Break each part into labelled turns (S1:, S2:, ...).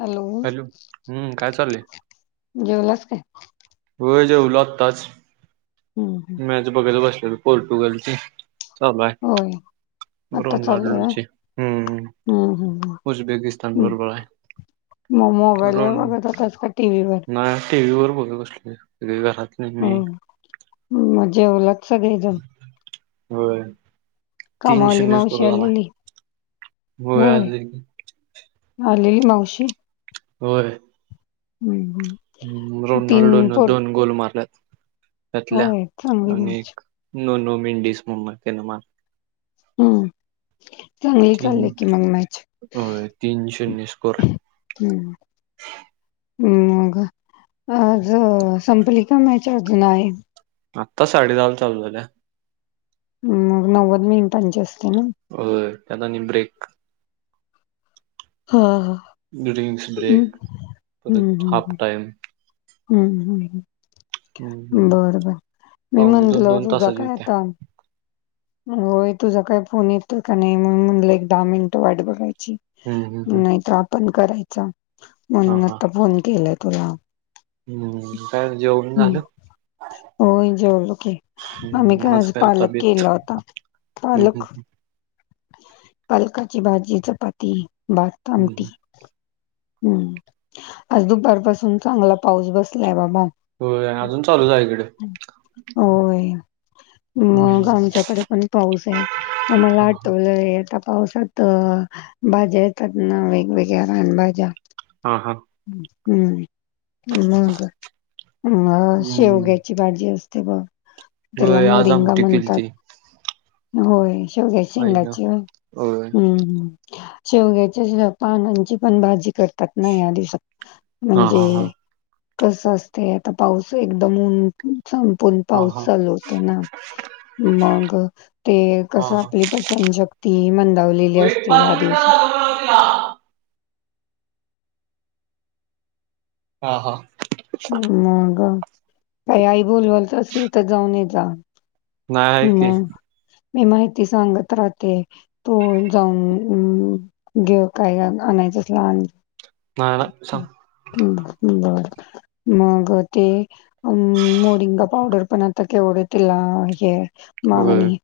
S1: Hello?
S2: हम्म, काय चाललय?
S1: जेवलस काय?
S2: होय, जेवलो आताच.
S1: हम्म, हम्म.
S2: मॅच बघतबसलेलो, पोर्टुगलच.
S1: होय, आता चालू आहे.
S2: रोनाल्डोची, हम्म,
S1: मग
S2: उझबेकिस्तान बरोबर आहे.
S1: मग, मोबाईल वर बघात होतास, कि टी व्ही वर.
S2: टी व्ही वर बघत बसलोय, सगळी घरातली,
S1: हम, म जेवल्यात सगळी जण,
S2: होय, तीन
S1: कामवाली
S2: शून्य
S1: मावशी
S2: स्कोर झालाय
S1: अलेली?
S2: होय, आलेली.
S1: आली मावशी.
S2: होय,
S1: हम्, हम्,
S2: हम, रोनाल्डो न दोन गोल मारल्यात, त्यातल्या,
S1: होय चांगली
S2: आणि
S1: मॅच
S2: एक नो, नो मिंडीसमम तन मारला.
S1: हम्, चांगली
S2: तीन
S1: चाल्या की मग मॅच,
S2: होय तीन शून्य स्कोर
S1: हम्म, हम, मग आज संपली का मॅच, अजून आहे.
S2: आत्ता, साडे दहाला चालू झालं.
S1: मग, नव्वद मिनीटाची, असत्या नव्ह.
S2: होय, त्यात आणि ब्रेक,
S1: हा, हा,
S2: डरिंंगस
S1: हम्म
S2: ब्रेक, परत
S1: हम्म
S2: हाफ टाइम,
S1: हम्म हम्,
S2: हम्म
S1: बर, बर मी
S2: पाहुणे दोन
S1: म्हनलो,
S2: दोन
S1: तुझा
S2: तासाची
S1: काय
S2: होत्या
S1: आता, होय, तुझा काय फोन येतोय का नाही. म्हणल एक दहा मिनिटं वाट बघायची,
S2: हम्म हम्म हम्म
S1: नाहीतर, आपण करायच
S2: हा
S1: म्हणून,
S2: हा
S1: आता फोन केलाय तुला.
S2: हम्म, काय जेवण
S1: हम्म.
S2: झालं?
S1: होय, जेवलोकी आम्ही काय, आज पालक केला होता,
S2: हम्म हम्म
S1: पालक. पालकाची, भाजी, चपाती, भात,
S2: हम्म
S1: आमटी,
S2: हम्म
S1: हम्म, आज दुपार पाासून चांगला पाऊस, बसलाय बाबा.
S2: हो, अजून चालूच आहे इकडे.
S1: होय, मग,
S2: हम्म
S1: आमच्याकडे पण पाऊस आहे, मग मला
S2: हा हा
S1: आठवलंय आता. पावसात, भाज्या येतात ना, वेगवेगळ्या रानभज्या
S2: हा हा.
S1: हम्म! मग अ
S2: हम्म
S1: शेवग्याची भाजी असते. ते बघ, त्याला
S2: होय आज
S1: मोरिंगा
S2: आमटी
S1: म्हणतात.
S2: केलती
S1: होय, शेवग्याच्या
S2: आईन
S1: शेंगांची,
S2: होय
S1: हम्म हम्म. शेवग्याच्या पानांची पण भाजी करतात ना, या दिवसात?
S2: हा हा हा
S1: म्हणजे कस असतय, आता पाऊस एकदम संपून
S2: हा हा
S1: पाऊस चालू होतोय ना, मग ते
S2: हा
S1: कसं
S2: हा
S1: आपली पचनशक्ती मंदावलेली
S2: तू एक
S1: असते,
S2: पाच
S1: या
S2: मिनिटात
S1: दिवसात.
S2: आलो म्हणाव तिला. हा हा.
S1: मग काही आई बोलवाल तस इथं जाऊन ये जा.
S2: नाही आहे की
S1: मग, मी माहिती सांगत राहते. तो जाऊन, अ घे काय आणायचं असल आण.
S2: नाही नाही सांग.
S1: हं बर, मग ते अ मोरिंगा पावडर पण आता केवढं तिला हे
S2: होय
S1: मागणी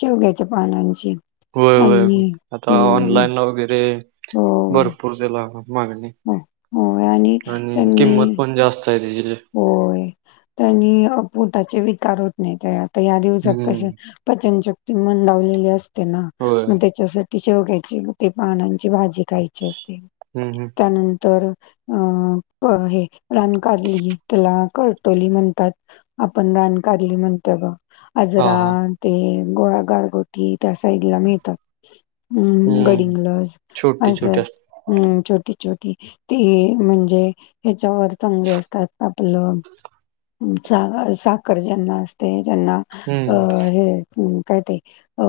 S1: शेवग्याच्या पानांची
S2: होय
S1: आणि
S2: होय, आता
S1: हम्म
S2: ऑनलाईनला वैगेरे,
S1: होय
S2: भरपूर तेला मागणी आहे.
S1: हो होय
S2: आणि
S1: त्यांनी
S2: किंमत पण जास्त आहे त्याची
S1: होय, त्यानी पोटाचे विकार होत नाही तयार. या दिवसात कशी,
S2: हम्म.
S1: पचनशक्ती मंदावलेली असते ना,
S2: होय.
S1: मग त्याच्यासाठी शेवग्याच्या त्या पानांची भाजी खायची असते.
S2: हं, हं.
S1: अ हे रानकारली त्याला करटोली म्हणतात, आपण रानकारली म्हणतो ग,
S2: हां, हां.
S1: आजरांत ते गोळा गार गुट त्या साईडला मिळतात,
S2: हं.
S1: गडिंगलज असं.
S2: छोटी-छोटी असतात.
S1: हं छोटी छोटी, ती म्हणजे याच्यावर चांगले असतात. आपलं, साखर ज्यांना असतय, त्यांना अ
S2: हं.
S1: हे, काय ते, अ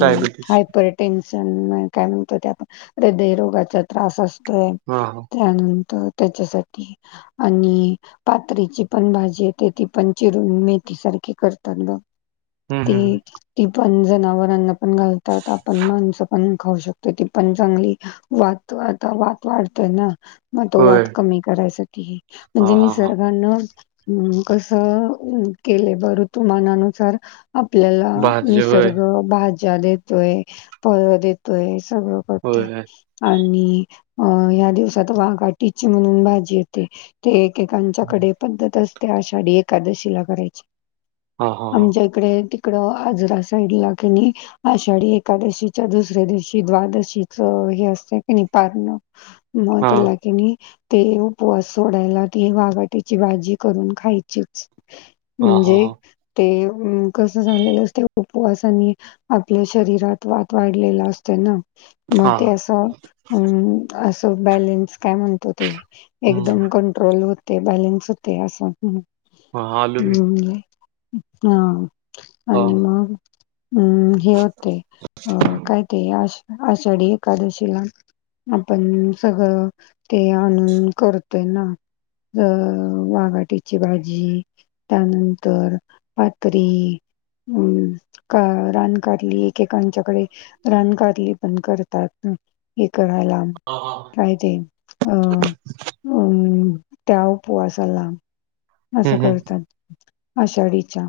S2: डायबिटीज.
S1: हायपर टेन्शन, काय म्हणतो ते आपण, हृदयरोगाचा त्रास असतोय.
S2: हां, हां.
S1: त्यानंतर, त्याच्यासाठी आणि कात्रीची पण भाजी येते, ती पण चिरून मेथी सारखी करतात बघ
S2: हं, हं, हं.
S1: ती, ती पण जनावरांना पण घालतात, आपण माणसं पण खाऊ शकतो. ती पण चांगली वात, आता वात वाढतेय ना. मग तो
S2: होय.
S1: वात कमी करायसाठी, म्हणजे
S2: हां,
S1: नि
S2: हां, हां.
S1: कस केलय बर तुमानानुसार आपल्याला
S2: भाजी होय.
S1: निसर्ग भाज्या देतोय, फळ देतोय, सगळं
S2: होय.
S1: ओके. आणि अ या दिवसात वाघा टिची म्हणून भाजी येते, ते त्यांच्या
S2: हं.
S1: कडे पद्धत असते, आषाढी एकादशीला करायची,
S2: हां, हां, हां.
S1: आमच्या इकडे तिकडं आजरा साईडला कि नी आषाढी एकादशीच्या दुसऱ्या दिवशी, द्वादशीच हे असतं की नि, पारण मग
S2: हां.
S1: तेला की नि, ते उपवास सोडायला ती वाघाटीची भाजी करून खायचीच.
S2: हां, हां,
S1: म्हणजे
S2: हां.
S1: ते कसं झालेलं असतय, उपवासानी आपल्या शरीरात वात वाढलेला असते ना मग ते
S2: हां.
S1: असं अ असं बॅलेन्स काय म्हणतो ते
S2: हं.
S1: एकदम क ट्रोल होते बॅलन्स होते अस
S2: हां, आलो मी.
S1: हम्म. हा
S2: हां.
S1: आणि मग हम्म हे होते अ काय ते आ आषाढी एकादशीला आपण सगळं ते आणून करतोय ना अ वाघाटीची भाजी त्यानंतर पातरी हम्म का रान कारली एकेकांच्याकडे रानकारली पण करतात हे करायला
S2: हां, हां.
S1: काय ते अ अम त्या उपवासाला असं
S2: हं, हं.
S1: करतात आषाढीच्या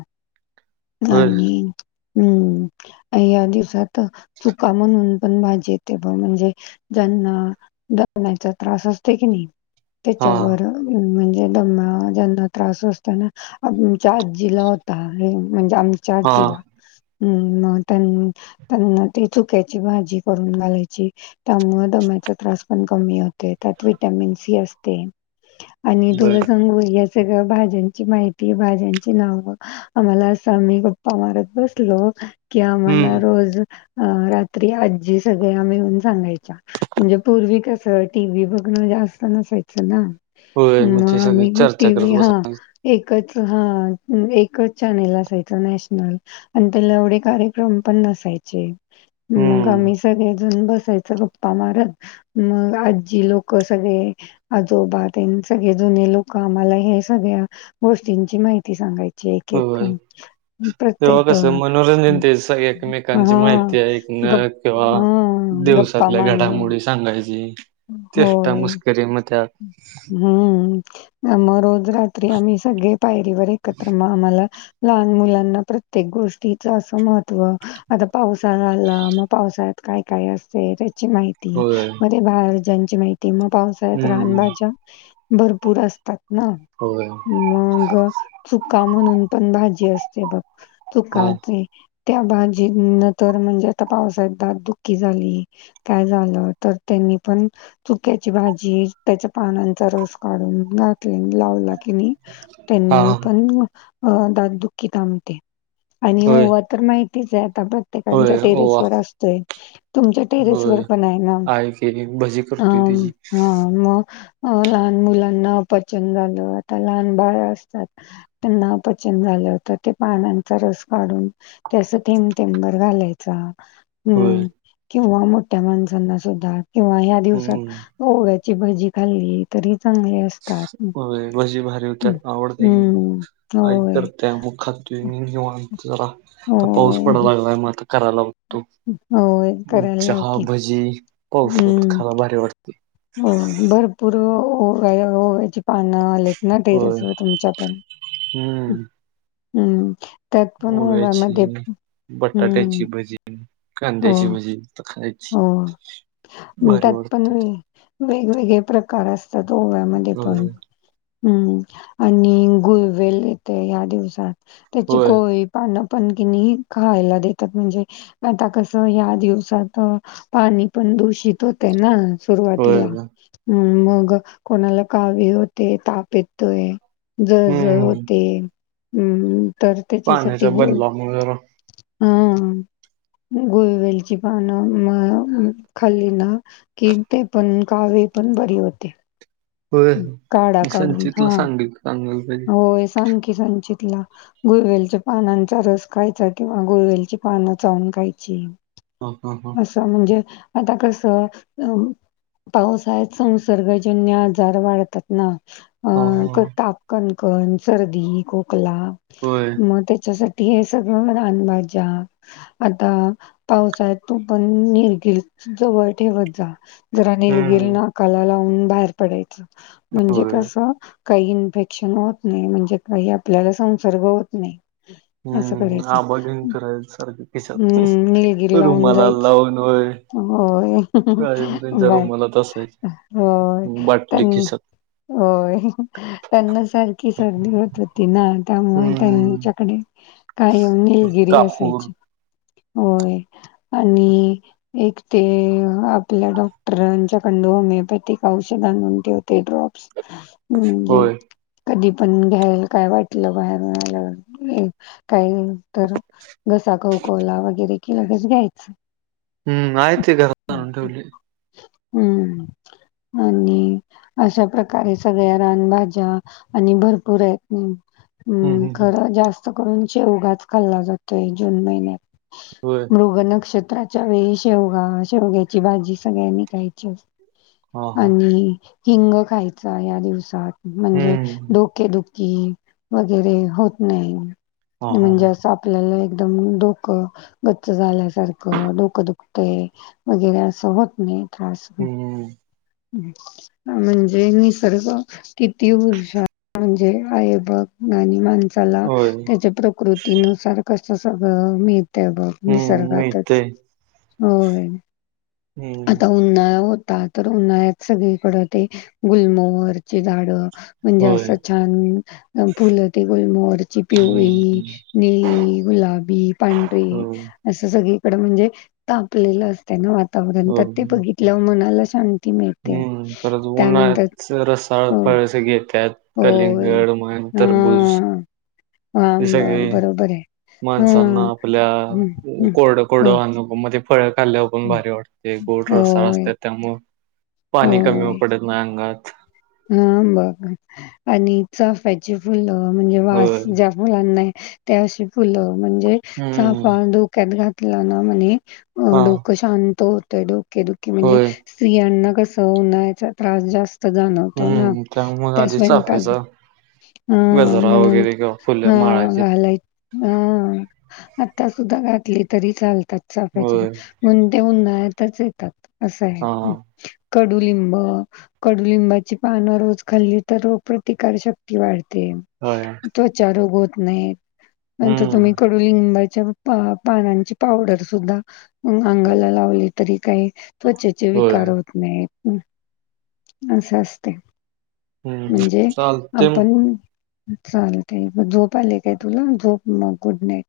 S2: होय.
S1: आणि हम्म या दिवसात चुका म्हणून पण भाजी येते पण म्हणजे ज्यांना दम्याचा त्रास असते की नाही त्याच्यावर
S2: हां,
S1: म्हणजे दमा ज्यांना त्रास असत ना आमचा आजीला होता हे म्हणजे आमच्या आजीला
S2: हां.
S1: हम्म मग त्यां त्यांना ती चुक्याची भाजी करून घालायची त्यामुळे दम्याचा त्रास पण कमी होते त्यात विटॅमिन सी असते. आणि तुला
S2: बरं.
S1: सांगू या सगळ्या भाज्यांची माहिती भाज्यांची नावं आम्हाला असा आम्ही गप्पा मारत बसलो कि आम्हाला
S2: हं.
S1: रोज अ रात्री आजी सगळ्या मिळून सांगायच्या म्हणजे पूर्वी कसं टी व्ही बघण जास्त नसायचं ना
S2: होय. मग ते
S1: म
S2: सगळी
S1: मी
S2: चर्चा
S1: टी
S2: करत
S1: व्हि
S2: बसा.
S1: हा एकच हा एकच चॅनेल असायचा नॅशनल आणि त्याला एवढे कार्यक्रम पण नसायचे मग
S2: हं.
S1: आम्ही सगळेजण बसायचं गप्प प्पा मारत मग आजी लोक सगळे आजोबा त्यानं सगळे जुने लोक आम्हाला हे सगळ्या गोष्टींची माहिती सांगायचे. म्हणजे
S2: होय.
S1: एकेक
S2: तेव्हा
S1: प्रत्येक
S2: कसं मनोरंजन ते स एकमेकांची
S1: हा
S2: माहिती
S1: ग
S2: ऐकणं किंवा दिवसातल्या घडामोडी सांगायची चेष्टा
S1: होय.
S2: मस्करी म त्यात
S1: हम्म [unintelligible] रात्री आम्ही सगळे पायरीवर एकत्र म आम्हाला लहान मुलांना प्रत्येक गोष्टीच असं महत्त्व आता पावसाळा आला मग पावसा त काय काय असते त्याची माहिती ती
S2: होय.
S1: म ते भाज्यांची माहिती मग पावसाळ्यात
S2: हम्म
S1: रानभाज्या भरपूर असतात ना.
S2: होय.
S1: मग चुका म्हणून पण भाजी असते बघ
S2: हा
S1: चुकाचे त्या भाजींना तर म्हणजे आता पावसाळ्यात दात दुःखी झाली काय झालं तर त्यांनी पण चुक्याची भाजी त्याच्या पानांचा रस काढून घात लावला की नाही
S2: हा
S1: त्यांनी पण म अ दात दुःखी थांबते आणि
S2: होय
S1: ओवा तर माहितीच आहे आता तर प्रत्येकाच्या
S2: होय
S1: टेरेस
S2: ओवा
S1: वर असतोय तुमच्या टेरेसवर
S2: होय.
S1: पण आहे ना
S2: आहे की भजी करतोय
S1: अम
S2: तिची
S1: हा मग लहान मुलांना अपचन झालं आता लहान बाळ असतात त्यांना अपचन झालं होतं ते पानांचा रस काढून ते अस थेंब थेंब भर घालायचा
S2: होय
S1: हम्म किंवा मोठ्या माणसांना सुद्धा किंवा ह्या दिवसात
S2: हम्म
S1: ओव्या ची भाजी खाल्ली तरी चांगली असं
S2: व्हयं भजी भारी होत्यात आवडते की
S1: हम्म
S2: आई
S1: होय.
S2: करत्यां मुखात. त घेऊन जरा आ पाऊस
S1: होय,
S2: पड
S1: हं,
S2: लागलाय मग आता करायला लागतो
S1: हं. होय
S2: मग
S1: करायला लाव
S2: चहा
S1: की
S2: भजी पावसात
S1: हम्म.
S2: खावा भारी वाटती.
S1: हो भरपूर ओव्या, ओव्याची पानं आलेत ना टेरेस वरं तुमच्या पण.
S2: हूं!
S1: हूं त्यात पण ओव्या मध्ये
S2: ओव्याची
S1: हूं.
S2: कांदयाची भजी तु खाय
S1: हो त्यात पण नी
S2: ते.
S1: वेगवेगळे प्रकार अस तात ओव्या मध्ये
S2: होय
S1: पण. हूं आणि गुळवेल येतय ह्या दिवसात त्याची
S2: होय
S1: कोवळी पानं पण किनी खायला देतात, म्हणजे आता कसं ह्या दिवसात. त पाणी पण दूषित होतय ना
S2: होय
S1: सुरुवातीला.
S2: होय.
S1: हूं मग कोणाला कावीळ होते ताप येतोय. जळ जळ
S2: हम्म
S1: होते हूं तर त्याच्यासाठी
S2: पाण्याच्या
S1: गुळ
S2: बदलामुळे जरा
S1: हा हा गूळवेलची पान नं म खाल्ली ना कि ते पण कावीळ पण बरी होते.
S2: होय
S1: काढा
S2: मी
S1: काढून
S2: संचितला
S1: हां.
S2: सांगेल सांगल ते.
S1: होय सांग की संचितला. गुळवेलच्या पानांचा रस खायचा, किंवा गुळवेलची पानं चावून खायची.
S2: हं हं हं!
S1: त म्हणजे आता कस अ पावसाळ्यात संसर्गजन्य आजार वाढतात ना.
S2: हा हा
S1: अं ताप कणकण सर्दी, खोकला.
S2: होय!
S1: मग त्याच्यासाठी हे सगळं म रान भाज्या. आता पावसाळ्यात तू पण निलगिरी, जवळ ठेवत ज जरा निलगिल
S2: हम्म
S1: नाकाला लावून बाहेर पडायचं म्हणजे
S2: होय
S1: कसं काही इन्फेक्ट क्शन होत नाही, म्हणजे काही आपल्याला संसर्ग होत नाही. असं
S2: हम्म
S1: करायचं
S2: आबा घेऊन फिरायच सारखं खिशात
S1: हूं निलगिरी लावून
S2: रुमाला
S1: जायच.
S2: लावून होय
S1: होय
S2: कायम त्यांच्या
S1: बर
S2: रुमालात असायची
S1: होय
S2: बाटली
S1: तनं.
S2: खिशात
S1: होय त्यांना सारखी सर्दी होत होती ना. त्यामुळ
S2: हम्म
S1: त्यांच्याकडे कायम निलगिरी
S2: कापूर
S1: असायची. होय आणि. एक ते आपल्या डॉक्टरांच्या कडन होमिओपॅथिक औषध आणून ठेवत होते ड्रॉप्स. हूं जे.
S2: होय
S1: कधी पण घ्यायल काय वाटलं बाहेरुन आल्यावर काय. तर घसा कवकवला वगैरे की लगेच घ्यायचं.
S2: हूं आहे ती घरात आणून ठेवली.
S1: हूं आणि अशा प्रकारे सगळ्या रानभा ज्या आणि भरपूर आहेत हूं
S2: हम्म
S1: हूं
S2: हम्म
S1: खर जास्त. करून शेवगाच खाल्ला जातोय जून महिन्यात.
S2: व्हयं!
S1: मृग नक्षत्राच्या वेळी शेवगा, शेवग्याची भाजी सगळ्यांनी खायची अस
S2: हां, हां.
S1: आणि हिंग खायचा या दिवसात म्हणजे.
S2: हम्म.
S1: डोकेदुखी वगैरे होत नाही.
S2: हां, हां,
S1: म्हणजे
S2: हां.
S1: अस आपल्याला एकदम डोकं गच्च झाल्यासारखं डोकं दुखतय. वगैरे असं होत नाही. त्रास,
S2: हम्म.
S1: म्हणजे निसर्ग. किती हुशार म्हणजे आहे बघ आणि माणसाला
S2: होय.
S1: त्याच्या प्रकृती तीनुसार कसं सगळं मिळतय बघ
S2: हम्म.
S1: निसर्गातच
S2: मिळतंय.
S1: हो,
S2: हम्म.
S1: आता उन्हाळ होतात. तर उन्हाळ्यात सगळीकड ते गुलमहरची झाड म्हणजे
S2: होय.
S1: असं छान, फुलं ते गुलमोहरची
S2: हम्म.
S1: पिवळी निळी, गुलाबी, पांढरी
S2: होय.
S1: असं सगळीकडे म्हणजे तापलेलं अस त्यान वातावरण त्य
S2: हम्म.
S1: बघितल्यावर मनाला शांती मिळते.
S2: हम्म, परत उन्हा
S1: त्यानंतर
S2: आहेत. रसाळ
S1: हो
S2: फळसे घेतात
S1: होय.
S2: कलिंगड, मंतरभुज.
S1: हम बघ, बरोबर आहे. हा.
S2: माणसांना आपल्या
S1: हम्म हम्म. हो
S2: कोडं-कोडं अनुभवमधे. फळ खाल्या वर पण
S1: हं.
S2: भारी वाटते, गोड रसा
S1: होय
S2: असतात त्यामुळं पाणी कमी
S1: होय.
S2: पडत नाही अंगात.
S1: हा बघ आणि चफ्याची फुलं म्हणजे
S2: होय.
S1: वास जा मुलांना त्या अशी फुलं म्हणजे,
S2: हम्म.
S1: चाफा डोक्यात घातला ना म्हणे अ
S2: हां.
S1: डोकं शांत होतंय, डोके दुखे म्हणजे
S2: होय.
S1: स्त्रियांना कसं उन्हाळ्याचा त्रास जास्त जाणं. ना
S2: हम्म. त्यामुळं
S1: त्या
S2: आधी
S1: स्वयंपाक
S2: चाफ्याचा
S1: हा
S2: गजरा
S1: म्हणून,
S2: वगैरे किंवा
S1: हा
S2: फुलं माळायची
S1: घालायच हा आता सुद्धा घातली तरी चालतात साफ्याची.
S2: होय.
S1: म्हणून ते उन्हाळ्यातच येतात असं
S2: हा
S1: आहे. कडुलिंब, कडुलिंबाची पानं रोज खाल्ली तर रोग प्रतिकार शक्ती वाढते.
S2: होय.
S1: त्वचा रोग होत नाहीत. नंतर
S2: हम्म
S1: तुम्ही कडु लिंबाच्या पा-पानांची पावडर सुद्धा अंगाला लावली तरी काय त्वचेत
S2: होय
S1: विकार होत नाही. असं असते.
S2: हम्म
S1: म्हणजे
S2: चालतंय म
S1: आपण चाल तय, झोप आली काय तुला झोप मग गुड नाईट.